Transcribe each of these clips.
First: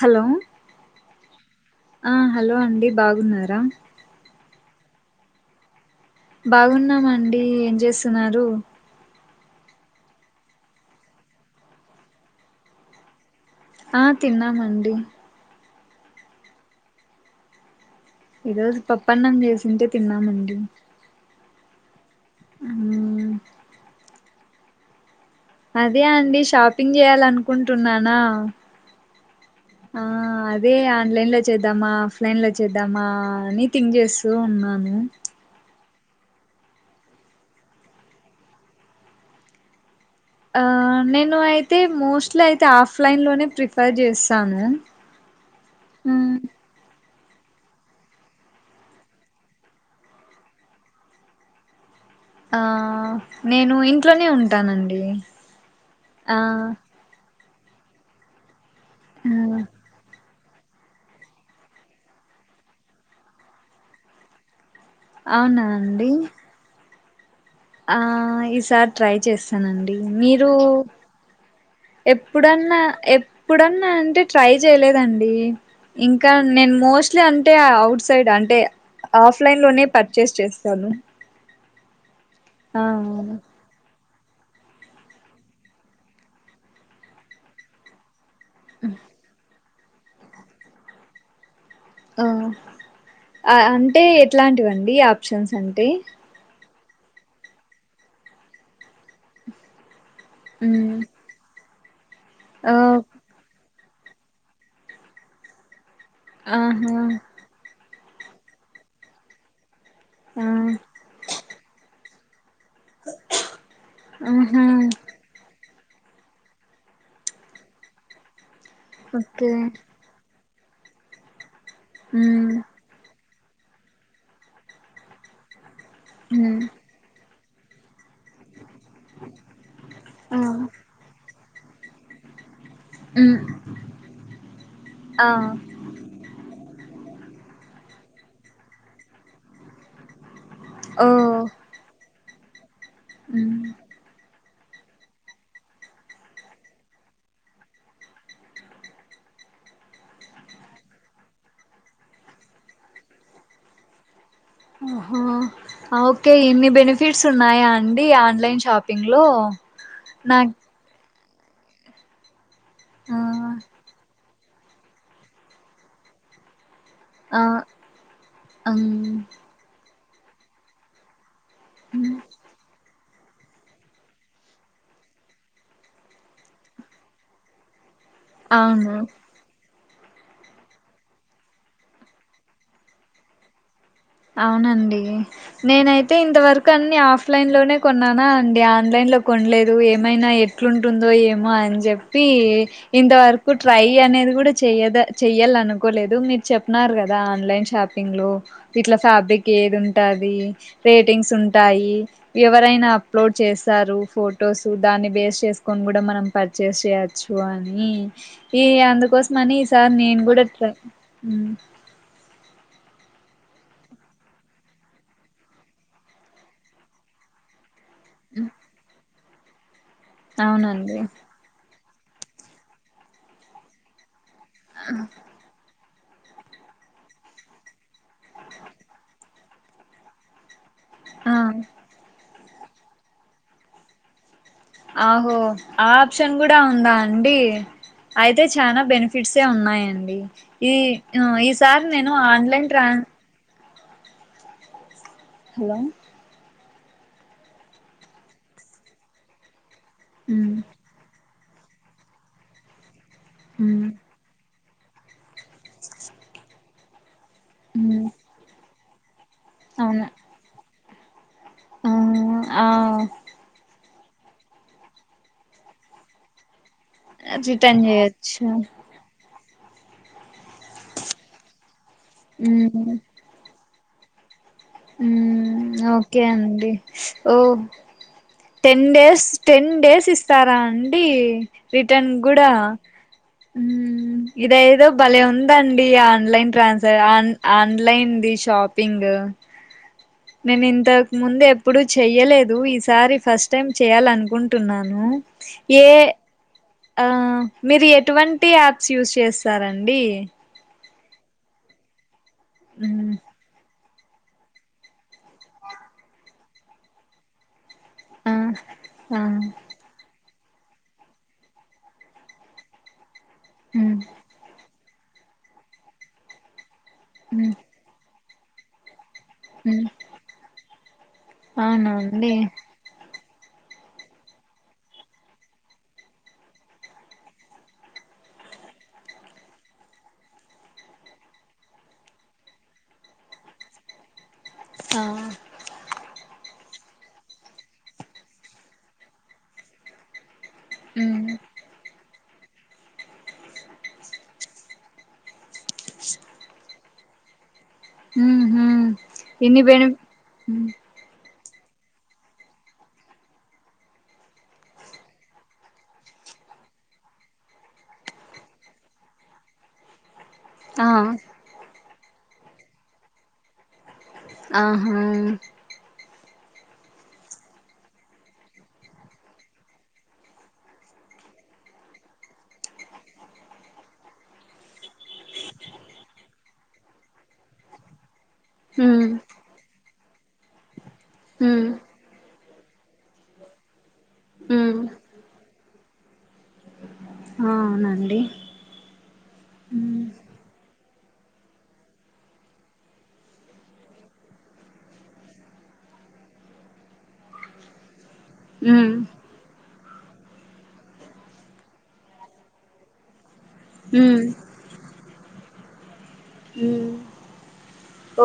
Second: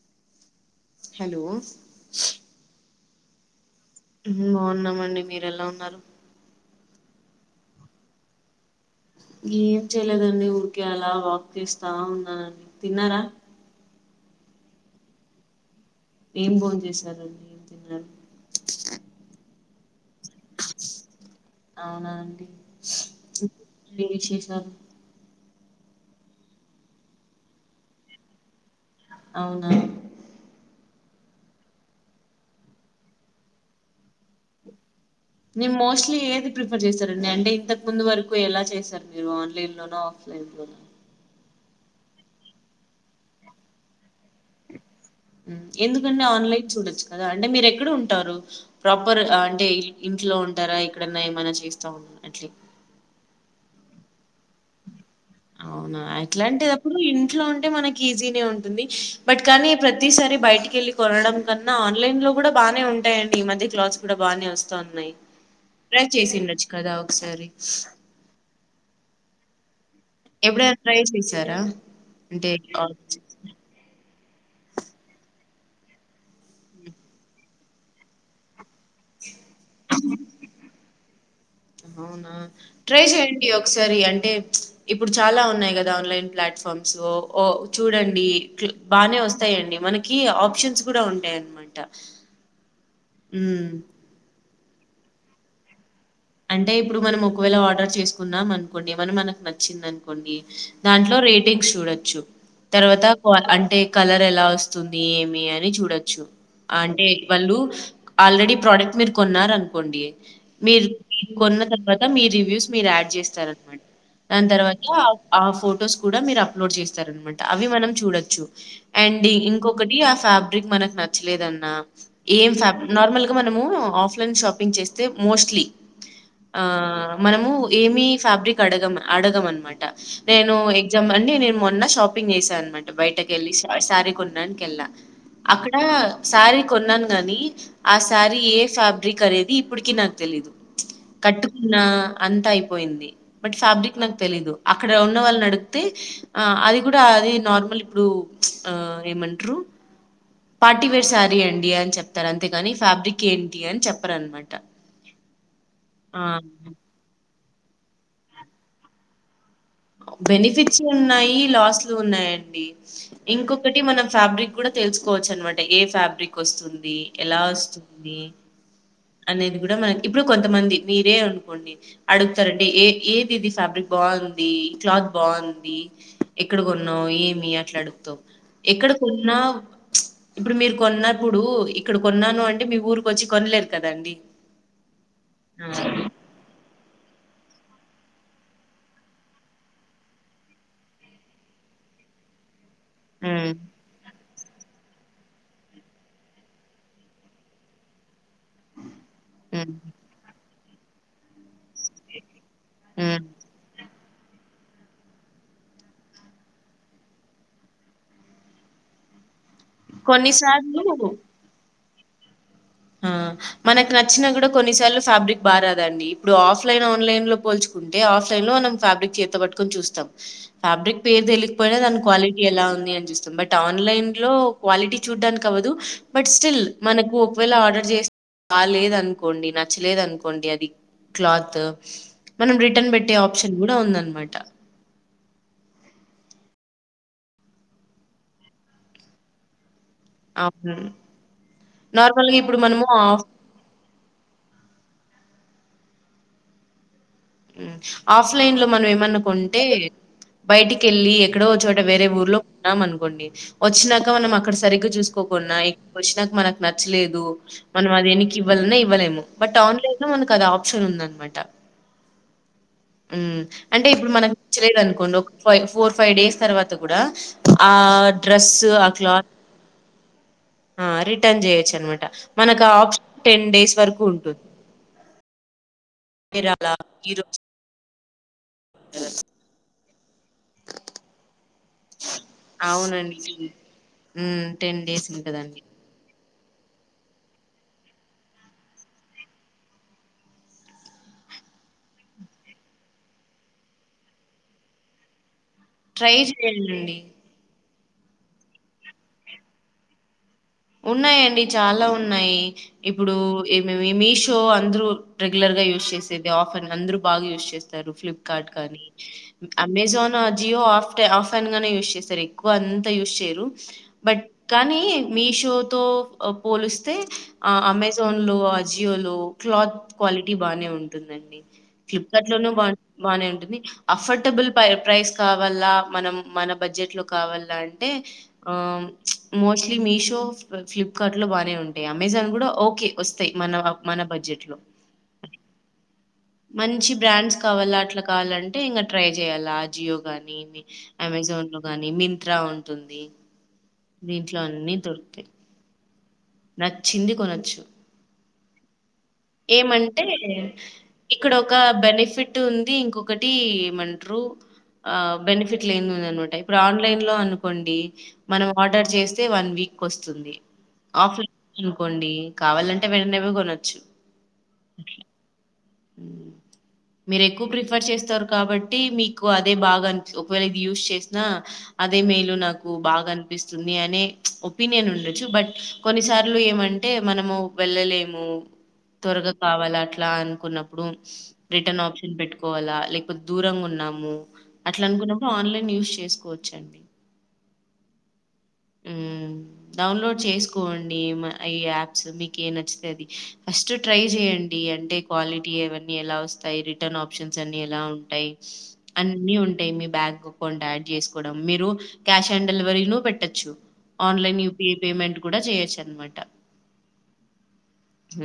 Hello hello ఆ hello అండి బాగున్నారా బాగున్నామండి మీర ఎలా ఉన్నారు బాగున్నామండి ఏం చేస్తున్నారు ఏం చేయలేదండి ఊరికే అలా వాక్ చేస్తా ఉన్నానండి తిన్నారా ఆ తిన్నామండి ఏం బొంచేశారు ఏం తిన్నారు ఈ రోజు పప్పన్నం చేసింటే తిన్నామండి అవునా మ్మ్ విశేషం ఉమ్ అదే అండి షాపింగ్ చేయాలనుకుంటున్నానా అవునా ఆ అదే ఆన్లైన్ లో చేద్దామా ఆఫ్లైన్ లో చేద్దామా అని థింగ్ చేస్తూ ఉన్నాను నీ మోస్ట్లీ ఏది ప్రిఫర్ చేస్తారండి అంటే ఇంతకు ముందు వరకు ఎలా చేశారు మీరు ఆన్లైన్ లోన ఆఫ్ ఆ నేను అయి తే మోస్ట్లీ అయితే ఆఫ్లైన్ లోనే ప్రిఫర్ చేస్తాను ఉం ఎందుకండి మ్మ్ ఆన్లైన్ చూడొచ్చు కదా అండి మీరు ఎక్కడ ఉంటారు ప్రాపర్ అంటే ఇంట్లో ఉంటారా ఎక్కడన్నా ఏమైనా చేస్తా ఉన్నారా అట్లా ఆ నేను ఇంట్లోనే ఉంటా ఉంట్టానండి అవునా! ఆ అట్లాంటిదప్పుడు ఇంట్లో ఉంటే మనకి ఈజీనే ఉంటుంది ఆ బట్ కానీ ప్రతి సారి బయటికి ఎల్లి కొనడం కన్నా ఆన్లైన్ లో కూడా బానే ఉంటాయండి ఈ మధ్య క్లాత్స్ కూడా బానే వస్ తున్నాయి అవునా ట్రై అండి చేసిండచ్చు కదా సరే ఆ ఈసారి ట్రై చేస్తానండి మీరు ఎప్పుడైనా ట్రై చేశారా? అంటే ఎప్పుడన్నా ఆర్డర్ చేసి ఎప్పుడన్నా అంటే ట్రై చేయలేదండి ఇంకా నేను మోస్ట్లీ అంటే అఔట్ సైడ్ అంటే ఆఫ్ ఆఫ్లైన్లోనే పర్చేస్ చేస్తాను అవును ఆ ట్రై చెయండి ఒకసారి అంటే అంటే ఇప్పుడు చాలా ఉన్నాయి కదా ఆన్లైన్ ప్లాట్ఫామ్స్ ఓ చూడండి బాగానే వస్తాయండి మనకి ఆప్షన్స్ కూడా ఉంటాయి అన్నమాట ఆ అంటే ఎట్లాంటి ఇవండి ఆప్షన్స్ అంటే అంటే ఇప్పుడు మనం ఒకవేళ ఆర్డర్ చేసుకున్నాం అనుకోండి ఏమైనా మనకు నచ్చిందనుకో డి మ్మ్ దాంట్లో రేటింగ్స్ చుడోచ్చు ఆ తర్వాత కో అంటే కలర్ ఎలా వస్తుంది ఏమి అని చూడచ్చు చు ఆహా అంటే వాళ్ళు ఆల్రెడీ ప్రోడక్ట్ మీరు కొన్నారని కొండే ఆ మీరు ఇ కొన్న తర్వాత మీ రివ్యూస్ మీరు యాడ్ అన్నమాట దాని ఆహా తర్వాత ఆ ఫుడ్ ఫొటోస్ కూడా మీరు అప్లోడ్ చేస్తారనమాట అవి మనం చూడొచ్చు అండి ఓకే ఇంకొకటి అస్సాం అకి మనకు నచ్చలేదుదండి ఆ ఈ మ్మ్ సబ్ నార్మల్ మనము ఆఫ్లైన్ షాపింగ్ చేస్తే మోస్ట్లీ మ్మ్ ఆ మనము ఏమి ఫ్యాబ్రిక్ అడగ అడగ అనమాట ఆ నేను ఎగ్జామ్ అండి నేను మొన్న షాపింగ్ చేసన్నమాట మ్మ్ బయటకెళ్ళి సారీ కొన్నానికిళ్ళా ఆ అక్కడ సారీ కొన్నాను అని ఆ సారీ ఏ ఫాబ్రిక్ అనేది ఇప్పటికి నాకు తెలీదు ఓ కట్కున్నా అంతాయి పోయింది మ్మ్ బట్ ఫాబ్రిక్ నాకు తెలీదు అక్కడ ఉన్న వాళ్ళు అడిగితే ఆ అది కూడా అది నార్మల్ ఇప్పుడు ఏమంటారు పార్టీవేర్ శారీ అండి అని చెప్తారు అంతేకాని ఫ్యాబ్రిక్ ఏంటి అని చెప్పారు అనమాట ఆహో ఓకే ఎన్ని బెనిఫిట్స్ ఉన్నాయా అండి ఆన్లైన్ షాపింగ్ లో నాకు బెనిఫిట్స్ ఉన్నాయి న్ని లాస్లు ఉన్నాయండి ఆ ఇంకొకటి మనం ఫాబ్రిక్ కూడా తెలుసుకోవచ్చు అనమాట ఏ ఫ్యాబ్రిక్ వస్తుంది ఎలా ఆ వస్తుంది అనేది కూడా మనకి ఇప్పుడు కొంతమంది మీరే అ ండి అడుగుతారండి ఏ ఏ ఇది ఫ్యాబ్రిక్ బాగుంది క్లాత్ బాగుంది ఎక్కడ కొన్నావు ఏమి అట్లా అడు తో ఎక్కడ అవును కొన్నావ్ ఇప్పుడు మీరు కొన్నప్పుడు ఇక్కడ కొన్నాను అంటే మీ ఊరికు వచ్చి కొనలేర్ అవునండి అవును. నేనైతే ఇంతవరకు అన్ని ఆఫ్ ఫ్లైన్లోనే కొన్నానా అండి ఆన్లైన్లో కొనలేదు ఏమైనా ఎట్లుంటుందో ఏమో అని చెప్పి హ్మ్. ఇంతవరకు ట్రై అనేది కూడా చెయద చెయ్యాలనుకోలేదు మీరు చెప్పన్నారు కదా ఆన్లైన్ షాపింగ్లు ఇట్లా ఫాబ్రిక్ హ్మ్. ఏది ఉంటది రేటింగ్స్ ఉంటాయి ఎవరైనా హ్మ్. అప్లోడ్ చేస్తారు ఫొటోస్ దాన్ని బేస్ చేసుకొని కూడా మనం పర్చేస్ చేయచ్చు అని ఈ అందుకోసమని సార్ నేను కొన్ని కూడా ట్రై సార్లు హు ఆ మనకు నచ్చినా కూడా కొన్నిసార్లు ఫ్యాబ్రిక్ బా రాదండి ఇప్పుడు ఆఫ్లైన్ ఆన్లైన్ లో పోల్చు ఉంటే ఆ్లైన్ లో మనం ఫ్యాబ్రిక్ చేప్ పట్కొని చూస్ అవునండి ఫ్యాబ్రిక్ పేరు తెలియకపోయినా దానిక క్వాలిటీ ఎలా ఉంది అని చూస్తాం బట్ ఆన్లైన్ లో క్వాలిటీ చూడ్డానికి కవదు బట్ స్టిల్ మనకు ఒ కవేళ ఆర్డర్ చేస్తే బాలేదనుకోండి నచ్చలేదనుకోండి అది ఆ క్లాత్ మనం రిటర్న్ పెట్టే ఆప్షన్ కూడా ఉందన్నమాట ఆహో ఆ ఆప్షన్ గూడా ఉందా అండి అయితే చానా బెనిఫిట్సే ఉన్నాయం డి ఈ అవును. ఆ ఈ సారి నేను నార్మల్‌గా ఇప్పుడు ఆన్లైన్ మనము ట్రాన్ ఆఫ్ హలో హ్మ్ ఆఫ్లైన్ లో మనం ఏమన్న కొంటే ఉమ్ బయటికెళ్ళి ఎ ఎక్కడో ఓ చోట వేరే ఊర్లో ఉన్నామన్ కోండి ఉమ్ వచ్చినాక మనం అక్కడ సరి గ చూసుకోకున్న ఇక్కడికి వచ్చినాక మనకు నచ్చలేదు మనం ఉమ్ అది ఎనక్కివ్వాలన్న ఇవ్ వ్వలేము బట్ అవును ఆన్లేను మన కదా ఆ ప్ ప్షన్ ఉందన్నమాట ఆ ఆ ఉం అం అంటే ఇప్పుడు మనకు నచ్చలేదు అనుకోండి ఒక ఫై ఫోర్ ఫైవ్ డేస్ తర్వాత తకూడా ఆ రిటర్న్ చేయొచ్చు డ్రెస్సు ఆ క్లాత్ ఆ రిటర్న్ చేయచ్చన్నమా ట మనకు ఆ ఆప్షటెన్ డేస్ వరకు ఉంటుంది హ్మ్ ఓకే మీరు అండి అలా ఓ ఈరోజు టెన్ డేస్ టెన్ డేస్ ఇస్తారా అండి రిటర్న్ గూడా అవునండి హ్మ్ మ్ టెన్ ఇదైదో డేస్ భలే ఉంటదండి ఉందండి ఆ ఆన్లైన్ ట్రాన్సా ఆ ఆన్లైన్ది షాపింగ్ నేను ఇంతకు ముందు ఎప్పుడు చెయ్యలేదు ఈసారి ఫస్ట్ టైం చెయ్యాలనుకుంటున్నాను ట్రై చేయండి అండి మీరు ఎటువంటి యాప్స్ యూస్ చేస్తారండి ఉన్నాయండి చాలా ఉన్ ఉన్నాయి ఇప్పుడు మ్ ఏ మే మీషో అందరూ రెగ్యులర్గ యూజ్ చేసేది ఆఫ్ర్న్ అందరూ బాగా యూజ్ చేస్త రు ఆ ఫ్లిప్కార్ట్ కానీ ఆ అమేజాన్ జియో అఫ్టె ఆఫెన్ గానే యూస్ చేస్తరు ఎక్కువ అంత యూస్ చేయరు మ్ రు బట్ కానీ మీష్ తో పోలీస్ స్తే మ్ అమెజాన్ లో అజియోలో క్లాత్ మ్ క్వాలిటి బాగనే ఉంటుందండి అవునా ఫ్లిప్కార్ట్ అండి లోనూ బా బాగనే ఉంటుంది అఫర్డబుల్ ప్రై ప్రైస్ కావాల మనం మన బడ్జెట్ లో కావాల అంటే ఆ మోస్ట్లీ మీషో ఫ్లిప్కార్ట్ లో బాగనే ఉంటయి అమెజాన్ కూడ ఓకే వస్తయి మన మన బడ్జెట్ లో ఆ మంచి బ్రాండ్స్ కావాల అట్ల కావాలంటే ఇంగ ట్రై చేయ్యాలా జియో గానీ అమెజాన్ లొ గానీ మిన్ మింత్రా ఉంటుందీ దీంట్లో అన్నీ దొరుకుతయి నచ్చింది కొనొచ్చు ఉ హు ఏమంటే ఇక్కడ ఒక బెనిఫిట్ ఉంది ఇంకొకటి ఏమంటారు ఆ బెనిఫిట్ లేని ఉంది అనమాట ఇప్పుడు ఆన్లైన్ లో అనుకోండి మనం ఆర్డర్ చేస్తే వన్ వీక్ వస్తుంది ఆ ఆఫ కోండి కావాలంటే వెంటనేవ కొనొచ్చు ఆహా మీరు ఎక్కువ ప్రిఫర్ చేస్తారు కాబట్టి మీకు అదే బాగా అనిపి ఒకవేళ ఇది యూస్ చేసినా అదే మేలు నాకు బాగా అనిపిస్తుంది అనే ఒపీనియన్ ఉండొచ్చు బట్ కొన్నిసార్లు ఏమంటే మనము వెళ్ళలేము ఉమ్ త్వరగా కావాల అట్లా అనుకున్నడు ఉమ్ రిటషన్ పెట్టుకోవాలా లేకపోతే దూరంగా ఉన్నా ఉమ్ అట్లా అనుకున్నప్పుడు ఆన్లైన్ యూస్ చేసుకోవచ్చ అవునండి ఉమ్ డౌన్లోడ్ చేసుకోండి యాప్స్ మీకు ఏ నచ్చి అ ఫస్ట్ ట్రై చేడి అంటేాలి వన్నీ ఎలా వస్తాయి రిటర్న్ ఆప్షన్స్ అన్ని ఎలా ఉ ఉంటాయి ఉమ్ అన్నిీ ఉంటాయి మీ బ్యాంక్ అకౌంట్ యాడ్ చేసుకోవడం మీరు క్యాష్ ఆన్ డెలివరీ ను పెట్టొచ్చు ఉమ్ న్లాైన్ యూపిఐ పేమెంట్ కూడాడ చేయొచ్చన్నమాట ఉమ్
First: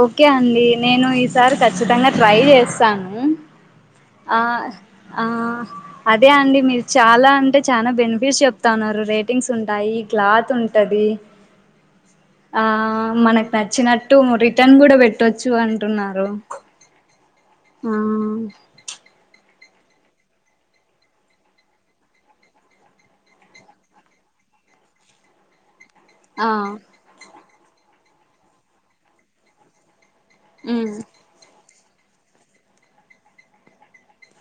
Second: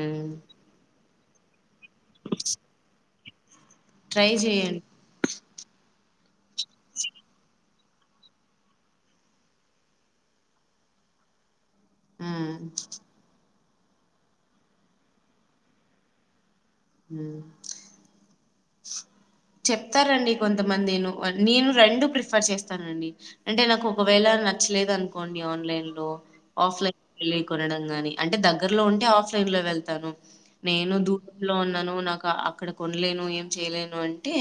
ఓకే అండి నేను ఈసారి ఖచ్చితంగా ట్రై చేస్తాను ట్రై ఆ చేయండి. ఆ అదే అండి మీరు చాలా అంటే చాలా బెనిఫిట్స్ చెప్తా ఉన్నారు రేటింగ్స్ ఉంటాయి క్లాత్ ఉంటుంది ఆ మనకు నచ్చినట్టు మురి రిటన్ కూడా పెట్టొచ్చు అంటున్నారు హ్మ్. ఆ చెప్తారండి కొంతమంది నే నేను రెండు ప్రిఫర్ చేస్తానండి అంటే నాకు ఒకవేళ నచ్చలేదు అనుకోండి ఆన్లైన్ లో ఆ ఆఫ్లైన్ లో కొనడం గాని అంటే దగ్గరలో ఉంటే ఆఫ్లైన్ లో వెళ్తాను నేను ఉమ్ దూ ఉన్నాను నాకు అక్కడ కొనలేను ఏం చేయలేను అంటే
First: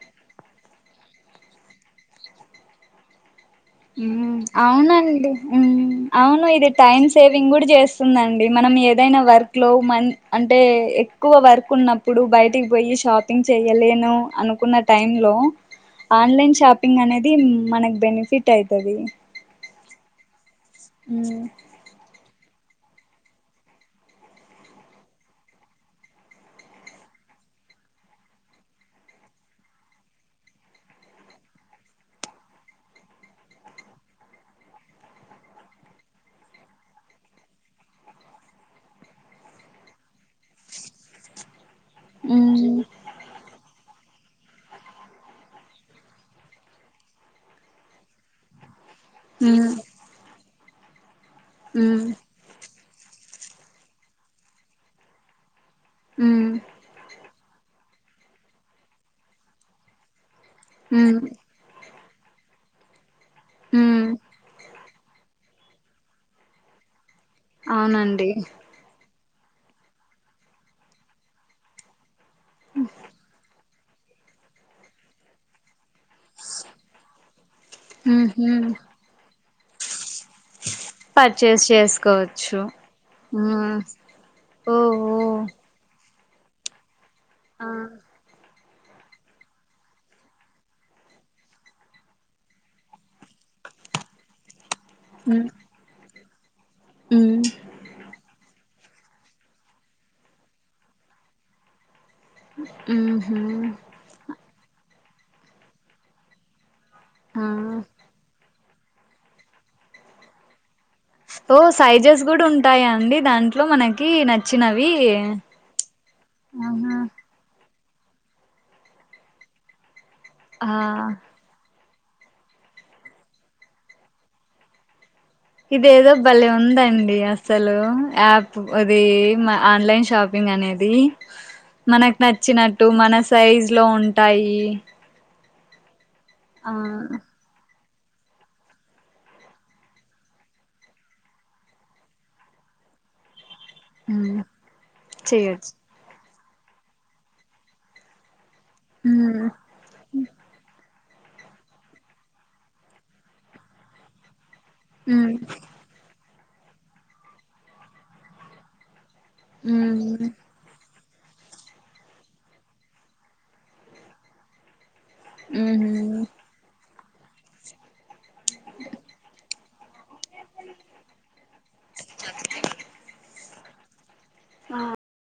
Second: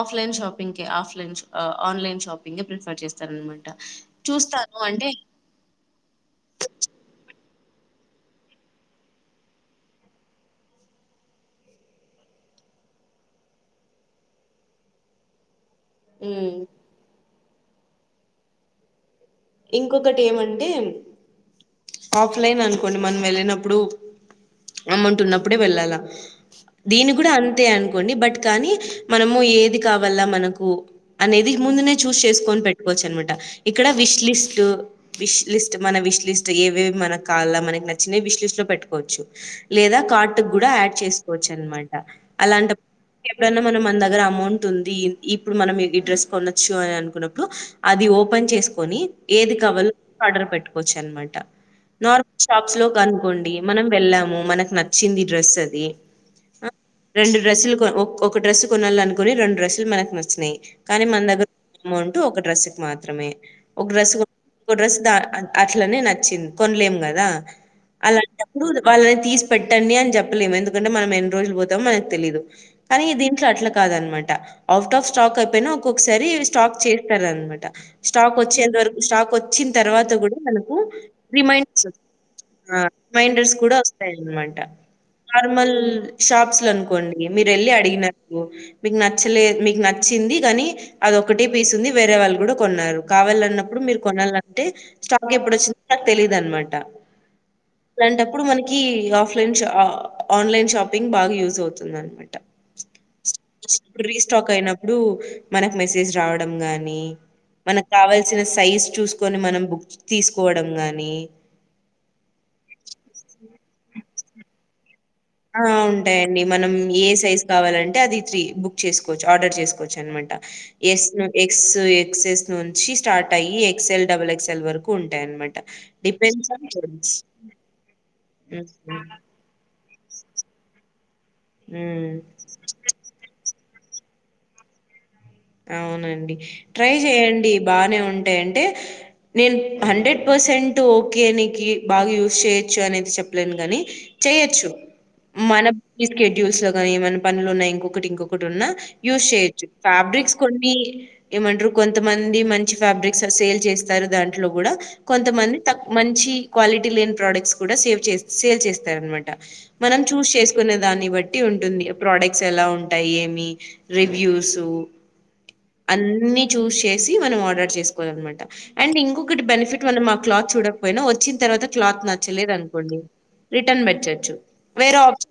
ఆఫ్లైన్ షాపింగ్ కె ఆఫ్లైన్ ఆన్లైన్ షాపింగ్ కె ప్రిఫర్ చేస్తానన్నమాట ఉ అవునండి ఉ అవును ఇది టైమ్ సేవ్ పింగ్ కూడా చేస్తుందండి మనం ఏదైనా వర్క్ లో మ అంటే ఎక్కువ వర్క్ ఉన్నప్పుడు బయటికి పోయి షాపింగ్ చెయలేను అనుకున్న టైం లో ఆన్లైన్ హ్మ్. షాపింగ్ అనేది మనకి బెనిఫిట్ టే అయితది ఇంకొకటి ఏమన్ ఈ ఉమ్ ఆఫలైన్ అన్ మనం వెళ్ళినప్పుడు అమౌంట్ ఉన్నప్పుడే మనం మనం మనం వెళ్ళినప్పుడు రమ్మంటున్నప్పుడే వెళ్ళాలా దీని కూడా అంతే అనుకోండి బట్ కానీ మనము ఏది కావాల మనకు అనేది ముందునే చూస్ చేసుకని పెట్టుకోవచ్చు అనమాట ఇక్కడ విష్ లిస్ట్ విష్ లిస్ట్ మన విష్ లిస్ట్ ఏవేవి మన మనకి నచ్చవి విష్ లిస్ట్ లో పెట్టుకోవచ్చు లేదా కా కూడా ఆడ్ చేసుకోవచ్చన్నమాట ఉమ్ అమౌంట్ ఉంది ఇప్పుడు మనం ఈ డ్రెస్ కొనొచ్చు అని అనుకున్నప్పుడు అది ఓపెన్ చేసుకొని ఏది ఉమ్ కావాలో ఆర్డర్ పెట్టు వోచ్ అన్మాట ఉమ్ నార్మల్ శాప్స్ లో అనుకోండి మనం వెళ్ళాము మనకు నచ్చింది డ్రెస్ ది ఉమ్ ఆ రెండు డ్రస్లు కొ ఒక డ్రస్ కొనాలనినుకుని రెండు డ్రస్లు మనకు నచ్చినయి కానీ ఉమ్ మన దగ్గర అమౌంట్ ఒక డ్రెస్కి మాత్రమే ఒక ఉమ్ డ్రెస్ కోన్ ఒ డ్రస్ దా అట్లనే నచ్చింది కొనలేం క దా అవునండి అలాంటప్పుడు వాళ్ళ తీసి పెట్టండి అని చెప్పలేము ఎందుకంటే మనం ఎన్ని రోజులు పోతామో మనకు తెలీదు కానీ దీంట్లో అట్ల కా కాదనమాట ఔట్ ఆఫ్ స్టాక్ అయిపోయిన ఒకసారి స్టాక్ చేస్తారనమాట స్టా క్ ఉహు వచ్చే అంతవరకు స్టాక్ వచ్చిన తర్వాత కూడా మనకు పర్చేస్ రిమైండ్స్ చేసుకోవచ్చు రిమైండర్స్ ఉమ్ కూడా వస్తాయన్నమాట ఓ ఓ ఫార్మల్ షాప్స్ స్లనుకోండి ఇగ మీరు ఆ వెళ్ళి అడిగిన రు మీక్ నచ్చలేదు మీక్ నచ్చింది గనీ అదోక్కటే పీస్ ఉంది వేరే వాళ్ళు కూడ కొన్నారు కావలన్నప్పుడు మీరు కొనాలంటే స్టాక్ ఉమ్ ఎప్పుడు వచ్చుంటా తెలిద అన్నమాట్ డ ఉమ్ అట్లాంటప్పుడు మనక్ కీ ఆఫ్లైన్ షా ఆన్లైన్ షాపింగ్ బాగా యూజ్ అవుతుంది అనమాట్ మ్మ్ హ్మ్ ప్పుడు మనకు మెసేజ్ రావడం గాని నీ ఆ మనక్ కావల్సిన సైజ్ చూసుకొని మనం బుక్ తీసుకోవడం గని ఓ సైజెస్ కూడు ఉంటాయా అండి దాంట్లో మనక్ కీ నచ్చినవీ ఆ ఉంటాయండి మనం ఏ సైజ్ కావాలం టే అదిత్రి బుక్ చేసుకోచ్చు ఆర్డర్ చేసుకోవచ్చన్నమాట్ టా ఆ ఎస్ ను ఎగ్స్ ఏ ఎక్సెస్ నుంచి స్టార్ట్ అయ్యి ఎక్సల్ డబుల్ ఎక్సల్ వరకు ఉన్ ఇదెదో బలే ఉందండి అసలు యాప్ హ్మ్. అది హ్మ్. మా ఆన్లైన్ షాపింగ్ అనేది హ్మ్. మనకు నచ్చినట్టు మన సైజ్ ఇంట్లో లో ఉంటాయి అవునండి ఆ ట్రై చేయండి బానే ఉంటయి అంటే నేను హండ్రెడ్ పర్సెంట్ ఓకే నీకి బాగా యూస్ చేయొచ్చు అనేది చెప్పలేను కని ఉమ్ చేయొచ్చు చేయొచ్చు మనం తీస్క చూసా కాని ఏమన్న పనులునయి ఇంకొకటి ఇంకో ఇప్పుడు ఉన్న యూజ్ ఉమ్ చేయొచ్చు ఫాబ్రిక్స్ కీ ఏమంటరు కొంతమంది మంచి ఫాబ్రిక్స్ సేల్ చేస్తారు దాంట్ ట్లో లో కూడ ఉమ్ కొంతమంది త మంచి క్వాలిటీ లేని ప్రొడక్ట్స్ కూడా సేవ్ చేసే సేల్ చేస్తారనమాట మనం ఉమ్ చూజ్ చేసుకున్న దాన్ని బట్టి ఉంటుంది ప్రోడక్ట్స్ ఎలా ఉంటాయి ఏమి రివ్యూస్ ఉహు అన్నీ చూసి సి మనం ఆర్డర్ చేసుకోాలనమా అండ్ ఇంకొకటి బెనిిట్ మనం ఆ క్లాత్ చూడకపోయినా వచ్చిన తర్వాత క్లాత్ నచ్చలే అనుకోండి రిటర్న్ పెట్టచ్చు వేరే ఆప్షన్